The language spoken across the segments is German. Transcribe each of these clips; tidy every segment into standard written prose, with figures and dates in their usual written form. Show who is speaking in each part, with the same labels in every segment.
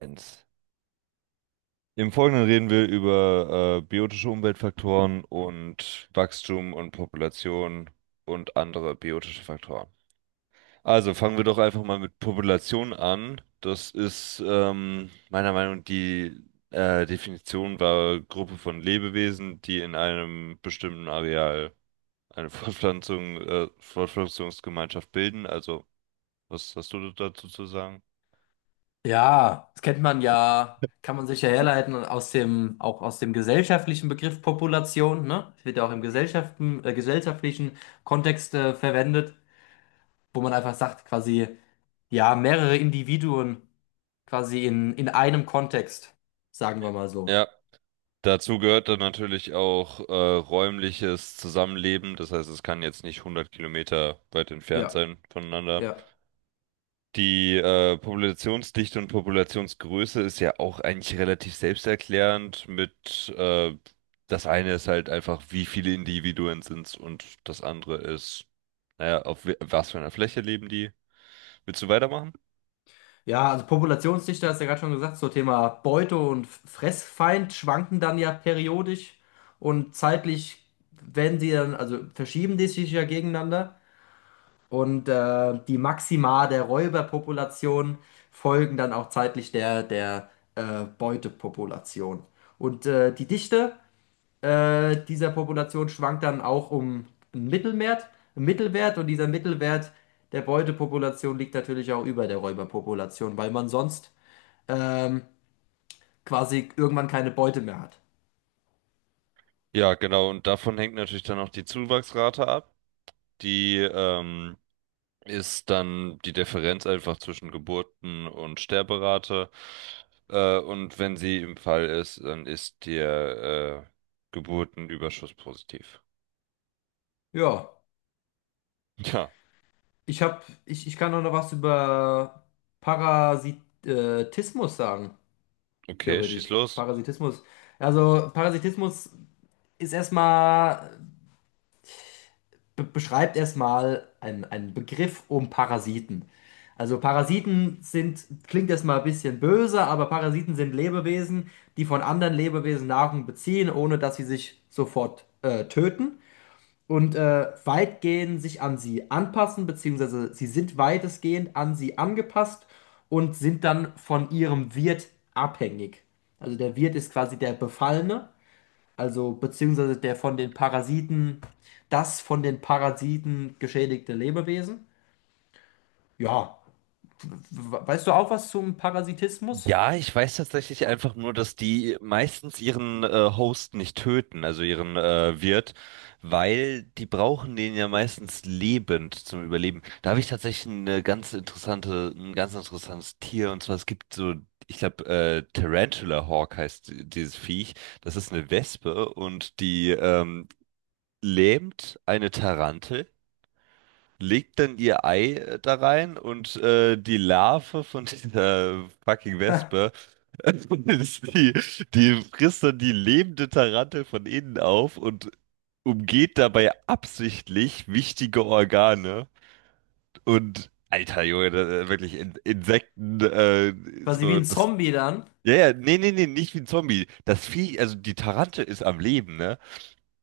Speaker 1: Eins. Im Folgenden reden wir über biotische Umweltfaktoren und Wachstum und Population und andere biotische Faktoren. Also fangen wir doch einfach mal mit Population an. Das ist meiner Meinung nach die Definition war Gruppe von Lebewesen, die in einem bestimmten Areal eine Fortpflanzungsgemeinschaft bilden. Also, was hast du dazu zu sagen?
Speaker 2: Ja, das kennt man ja, kann man sich ja herleiten und aus dem, auch aus dem gesellschaftlichen Begriff Population, ne? Das wird ja auch im
Speaker 1: Mhm.
Speaker 2: Gesellschaften, gesellschaftlichen Kontext verwendet, wo man einfach sagt, quasi, ja, mehrere Individuen quasi in einem Kontext, sagen wir mal so.
Speaker 1: Ja, dazu gehört dann natürlich auch räumliches Zusammenleben. Das heißt, es kann jetzt nicht 100 Kilometer weit entfernt
Speaker 2: Ja,
Speaker 1: sein voneinander.
Speaker 2: ja.
Speaker 1: Die Populationsdichte und Populationsgröße ist ja auch eigentlich relativ selbsterklärend das eine ist halt einfach, wie viele Individuen sind's und das andere ist, naja, auf was für einer Fläche leben die. Willst du weitermachen?
Speaker 2: Ja, also Populationsdichte hast du ja gerade schon gesagt, so Thema Beute und Fressfeind schwanken dann ja periodisch und zeitlich werden sie dann, also verschieben die sich ja gegeneinander. Und die Maxima der Räuberpopulation folgen dann auch zeitlich der Beutepopulation. Und die Dichte dieser Population schwankt dann auch um einen Mittelwert, einen Mittelwert, und dieser Mittelwert der Beutepopulation liegt natürlich auch über der Räuberpopulation, weil man sonst ähm, quasi irgendwann keine Beute mehr hat.
Speaker 1: Ja, genau. Und davon hängt natürlich dann auch die Zuwachsrate ab. Die ist dann die Differenz einfach zwischen Geburten- und Sterberate. Und wenn sie im Fall ist, dann ist der Geburtenüberschuss positiv.
Speaker 2: Ja,
Speaker 1: Ja,
Speaker 2: ich kann auch noch was über Parasitismus sagen.
Speaker 1: okay, schieß
Speaker 2: Theoretisch.
Speaker 1: los.
Speaker 2: Parasitismus. Also Parasitismus ist erstmal, be beschreibt erstmal einen Begriff um Parasiten. Also Parasiten sind, klingt erstmal ein bisschen böse, aber Parasiten sind Lebewesen, die von anderen Lebewesen Nahrung beziehen, ohne dass sie sich sofort töten und weitgehend sich an sie anpassen, beziehungsweise sie sind weitestgehend an sie angepasst und sind dann von ihrem Wirt abhängig. Also der Wirt ist quasi der Befallene. Also beziehungsweise der von den Parasiten, das von den Parasiten geschädigte Lebewesen. Ja, weißt du auch was zum Parasitismus?
Speaker 1: Ja, ich weiß tatsächlich einfach nur, dass die meistens ihren Host nicht töten, also ihren Wirt, weil die brauchen den ja meistens lebend zum Überleben. Da habe ich tatsächlich eine ganz interessante, ein ganz interessantes Tier und zwar es gibt so, ich glaube, Tarantula Hawk heißt dieses Viech. Das ist eine Wespe und die lähmt eine Tarantel, legt dann ihr Ei da rein und die Larve von dieser fucking Wespe, die, die frisst dann die lebende Tarantel von innen auf und umgeht dabei absichtlich wichtige Organe. Und alter Junge, da wirklich In Insekten,
Speaker 2: Quasi wie
Speaker 1: so
Speaker 2: ein
Speaker 1: das.
Speaker 2: Zombie dann.
Speaker 1: Ja, ja, nee, nee, nee, nicht wie ein Zombie. Das Vieh, also die Tarantel ist am Leben, ne?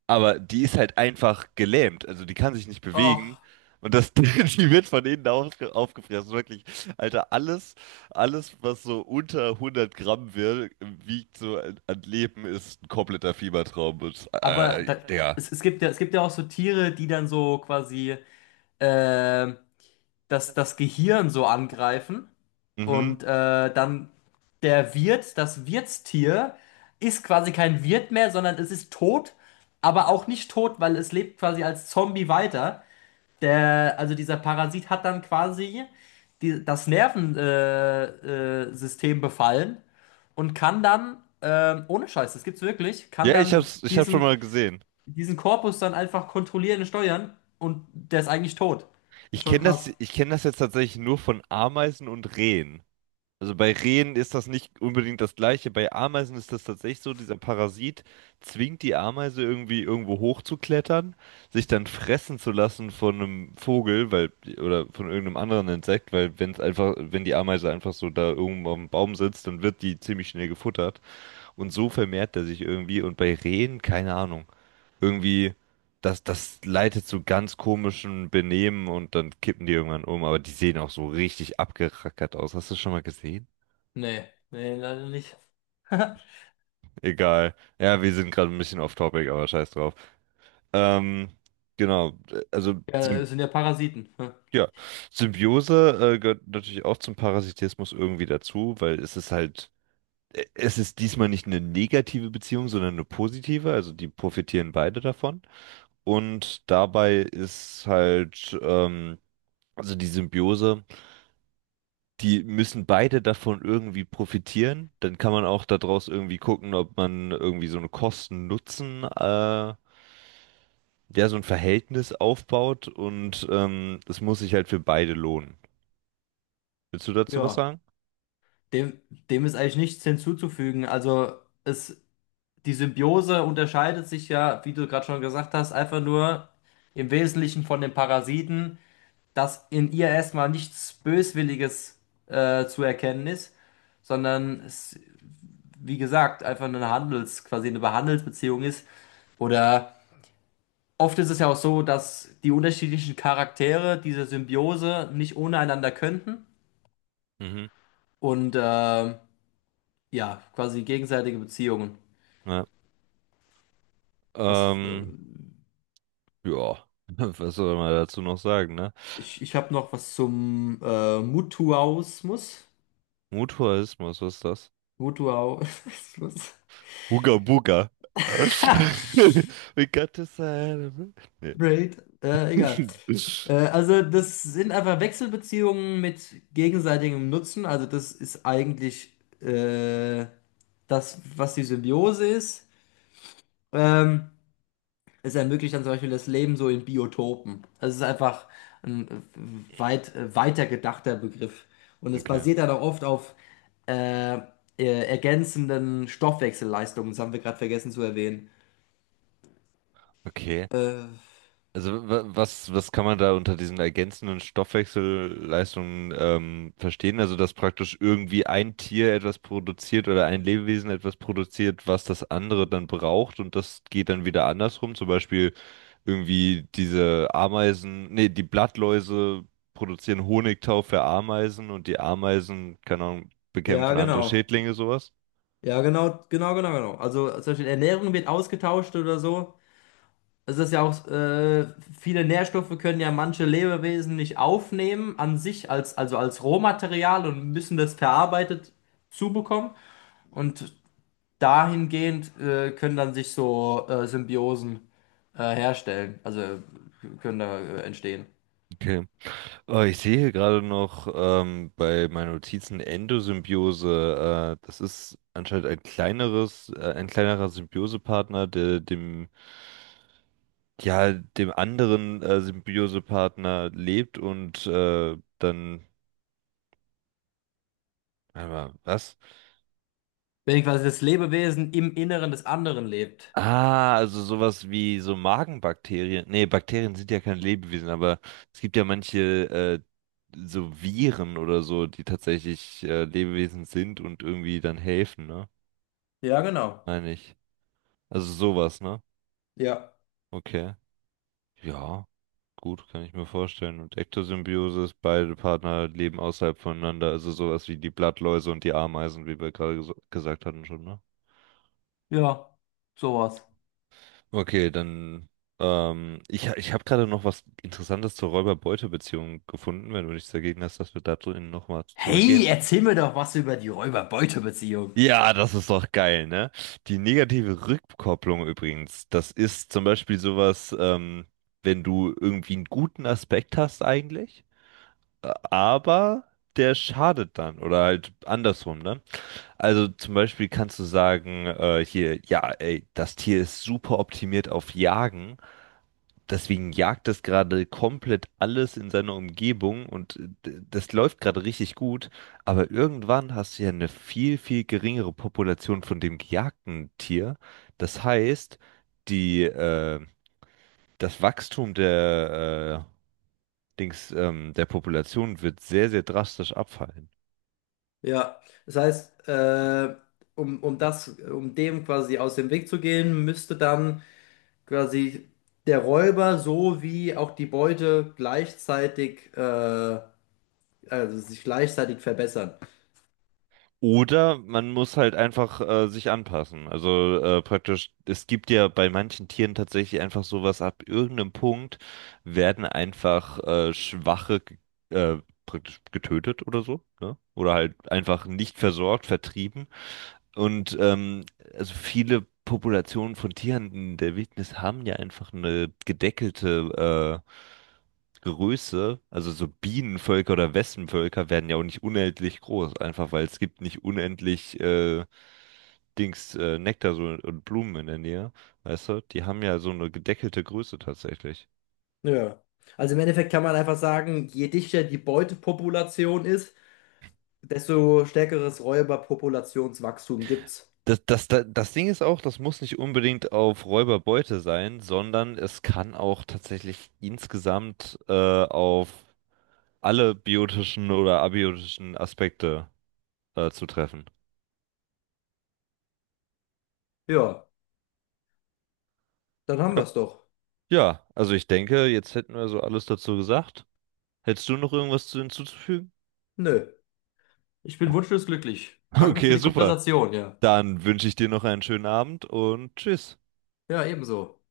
Speaker 1: Aber die ist halt einfach gelähmt. Also die kann sich nicht
Speaker 2: Och,
Speaker 1: bewegen. Und das, die wird von aufgefressen. Wirklich, Alter, alles, was so unter 100 Gramm wird, wiegt so an Leben, ist ein kompletter Fiebertraum. Und,
Speaker 2: aber da,
Speaker 1: Digga.
Speaker 2: es gibt ja, es gibt ja auch so Tiere, die dann so quasi äh, das Gehirn so angreifen
Speaker 1: Mhm.
Speaker 2: und dann der Wirt, das Wirtstier, ist quasi kein Wirt mehr, sondern es ist tot, aber auch nicht tot, weil es lebt quasi als Zombie weiter. Der, also dieser Parasit hat dann quasi die, das Nervensystem System befallen und kann dann, ohne Scheiß, das gibt's wirklich, kann
Speaker 1: Ja,
Speaker 2: dann
Speaker 1: ich hab's schon
Speaker 2: diesen,
Speaker 1: mal gesehen.
Speaker 2: diesen Korpus dann einfach kontrollieren und steuern, und der ist eigentlich tot.
Speaker 1: Ich
Speaker 2: Ist schon
Speaker 1: kenne
Speaker 2: krass.
Speaker 1: ich kenne das jetzt tatsächlich nur von Ameisen und Rehen. Also bei Rehen ist das nicht unbedingt das Gleiche. Bei Ameisen ist das tatsächlich so, dieser Parasit zwingt die Ameise irgendwie irgendwo hochzuklettern, sich dann fressen zu lassen von einem Vogel, weil, oder von irgendeinem anderen Insekt, weil wenn es einfach, wenn die Ameise einfach so da irgendwo am Baum sitzt, dann wird die ziemlich schnell gefuttert. Und so vermehrt er sich irgendwie. Und bei Rehen, keine Ahnung, irgendwie, das leitet zu ganz komischen Benehmen und dann kippen die irgendwann um. Aber die sehen auch so richtig abgerackert aus. Hast du das schon mal gesehen?
Speaker 2: Nee, nee, leider nicht.
Speaker 1: Egal. Ja, wir sind gerade ein bisschen off topic, aber scheiß drauf. Ähm, genau. Also,
Speaker 2: Ja,
Speaker 1: Symb
Speaker 2: das sind ja Parasiten. Hm.
Speaker 1: ja. Symbiose, gehört natürlich auch zum Parasitismus irgendwie dazu, weil es ist halt, es ist diesmal nicht eine negative Beziehung, sondern eine positive. Also, die profitieren beide davon. Und dabei ist halt, also die Symbiose, die müssen beide davon irgendwie profitieren. Dann kann man auch daraus irgendwie gucken, ob man irgendwie so eine so ein Verhältnis aufbaut und es muss sich halt für beide lohnen. Willst du dazu was
Speaker 2: Ja,
Speaker 1: sagen?
Speaker 2: dem, dem ist eigentlich nichts hinzuzufügen. Also es, die Symbiose unterscheidet sich ja, wie du gerade schon gesagt hast, einfach nur im Wesentlichen von den Parasiten, dass in ihr erstmal nichts Böswilliges zu erkennen ist, sondern es, wie gesagt, einfach eine Handels, quasi eine Handelsbeziehung ist. Oder oft ist es ja auch so, dass die unterschiedlichen Charaktere dieser Symbiose nicht ohne einander könnten,
Speaker 1: Mhm.
Speaker 2: und ja, quasi gegenseitige Beziehungen.
Speaker 1: Ja.
Speaker 2: Was,
Speaker 1: Ähm, ja, was soll man dazu noch sagen, ne?
Speaker 2: ich habe noch was zum Mutuausmus.
Speaker 1: Mutualismus, was ist das?
Speaker 2: Mutuausmus.
Speaker 1: Booga Booga. We got to celebrate. Nee.
Speaker 2: Braid. Egal. Also das sind einfach Wechselbeziehungen mit gegenseitigem Nutzen. Also das ist eigentlich äh, das, was die Symbiose ist. Ähm, es ermöglicht dann zum Beispiel das Leben so in Biotopen. Das ist einfach ein weiter gedachter Begriff. Und es
Speaker 1: Okay.
Speaker 2: basiert dann auch oft auf äh, ergänzenden Stoffwechselleistungen. Das haben wir gerade vergessen zu erwähnen.
Speaker 1: Okay.
Speaker 2: Äh,
Speaker 1: Also was kann man da unter diesen ergänzenden Stoffwechselleistungen verstehen? Also dass praktisch irgendwie ein Tier etwas produziert oder ein Lebewesen etwas produziert, was das andere dann braucht und das geht dann wieder andersrum. Zum Beispiel irgendwie diese die Blattläuse produzieren Honigtau für Ameisen und die Ameisen, keine Ahnung,
Speaker 2: ja,
Speaker 1: bekämpfen andere
Speaker 2: genau.
Speaker 1: Schädlinge, sowas.
Speaker 2: Ja, genau, genau, genau, genau. Also zum Beispiel Ernährung wird ausgetauscht oder so. Es ist ja auch, viele Nährstoffe können ja manche Lebewesen nicht aufnehmen an sich, als, also als Rohmaterial, und müssen das verarbeitet zubekommen. Und dahingehend können dann sich so Symbiosen herstellen, also können da entstehen.
Speaker 1: Okay. Oh, ich sehe hier gerade noch bei meinen Notizen Endosymbiose. Das ist anscheinend ein ein kleinerer Symbiosepartner, dem anderen Symbiosepartner lebt und warte mal, was?
Speaker 2: Wenn quasi das Lebewesen im Inneren des anderen lebt.
Speaker 1: Ah, also sowas wie so Magenbakterien. Nee, Bakterien sind ja kein Lebewesen, aber es gibt ja manche so Viren oder so, die tatsächlich Lebewesen sind und irgendwie dann helfen, ne?
Speaker 2: Ja, genau.
Speaker 1: Meine ich. Also sowas, ne?
Speaker 2: Ja.
Speaker 1: Okay. Ja, gut, kann ich mir vorstellen. Und Ektosymbiosis, ist, beide Partner leben außerhalb voneinander, also sowas wie die Blattläuse und die Ameisen, wie wir gerade gesagt hatten schon, ne?
Speaker 2: Ja, sowas.
Speaker 1: Okay, dann. Ich habe gerade noch was Interessantes zur Räuber-Beute-Beziehung gefunden, wenn du nichts dagegen hast, dass wir da drin nochmal
Speaker 2: Hey,
Speaker 1: zurückgehen.
Speaker 2: erzähl mir doch was über die Räuber-Beute-Beziehung.
Speaker 1: Ja, das ist doch geil, ne? Die negative Rückkopplung übrigens, das ist zum Beispiel sowas, wenn du irgendwie einen guten Aspekt hast eigentlich, aber der schadet dann oder halt andersrum, ne? Also zum Beispiel kannst du sagen, hier, ja, ey, das Tier ist super optimiert auf Jagen. Deswegen jagt das gerade komplett alles in seiner Umgebung und das läuft gerade richtig gut, aber irgendwann hast du ja eine viel, viel geringere Population von dem gejagten Tier. Das heißt, die, äh, das Wachstum der Population wird sehr, sehr drastisch abfallen.
Speaker 2: Ja, das heißt, um, um das, um dem quasi aus dem Weg zu gehen, müsste dann quasi der Räuber sowie auch die Beute gleichzeitig also sich gleichzeitig verbessern.
Speaker 1: Oder man muss halt einfach sich anpassen. Also praktisch, es gibt ja bei manchen Tieren tatsächlich einfach sowas, ab irgendeinem Punkt werden einfach praktisch getötet oder so, ne? Oder halt einfach nicht versorgt, vertrieben. Und also viele Populationen von Tieren in der Wildnis haben ja einfach eine gedeckelte Größe, also so Bienenvölker oder Wespenvölker werden ja auch nicht unendlich groß, einfach weil es gibt nicht unendlich Nektar so, und Blumen in der Nähe, weißt du? Die haben ja so eine gedeckelte Größe tatsächlich.
Speaker 2: Ja. Also im Endeffekt kann man einfach sagen, je dichter die Beutepopulation ist, desto stärkeres Räuberpopulationswachstum gibt's.
Speaker 1: Das Ding ist auch, das muss nicht unbedingt auf Räuberbeute sein, sondern es kann auch tatsächlich insgesamt auf alle biotischen oder abiotischen Aspekte zutreffen.
Speaker 2: Ja, dann haben
Speaker 1: Ja,
Speaker 2: wir's doch.
Speaker 1: ja, also ich denke, jetzt hätten wir so alles dazu gesagt. Hättest du noch irgendwas zu hinzuzufügen?
Speaker 2: Nö. Ich bin wunschlos glücklich. Danke für
Speaker 1: Okay,
Speaker 2: die
Speaker 1: super.
Speaker 2: Konversation, ja.
Speaker 1: Dann wünsche ich dir noch einen schönen Abend und tschüss.
Speaker 2: Ja, ebenso.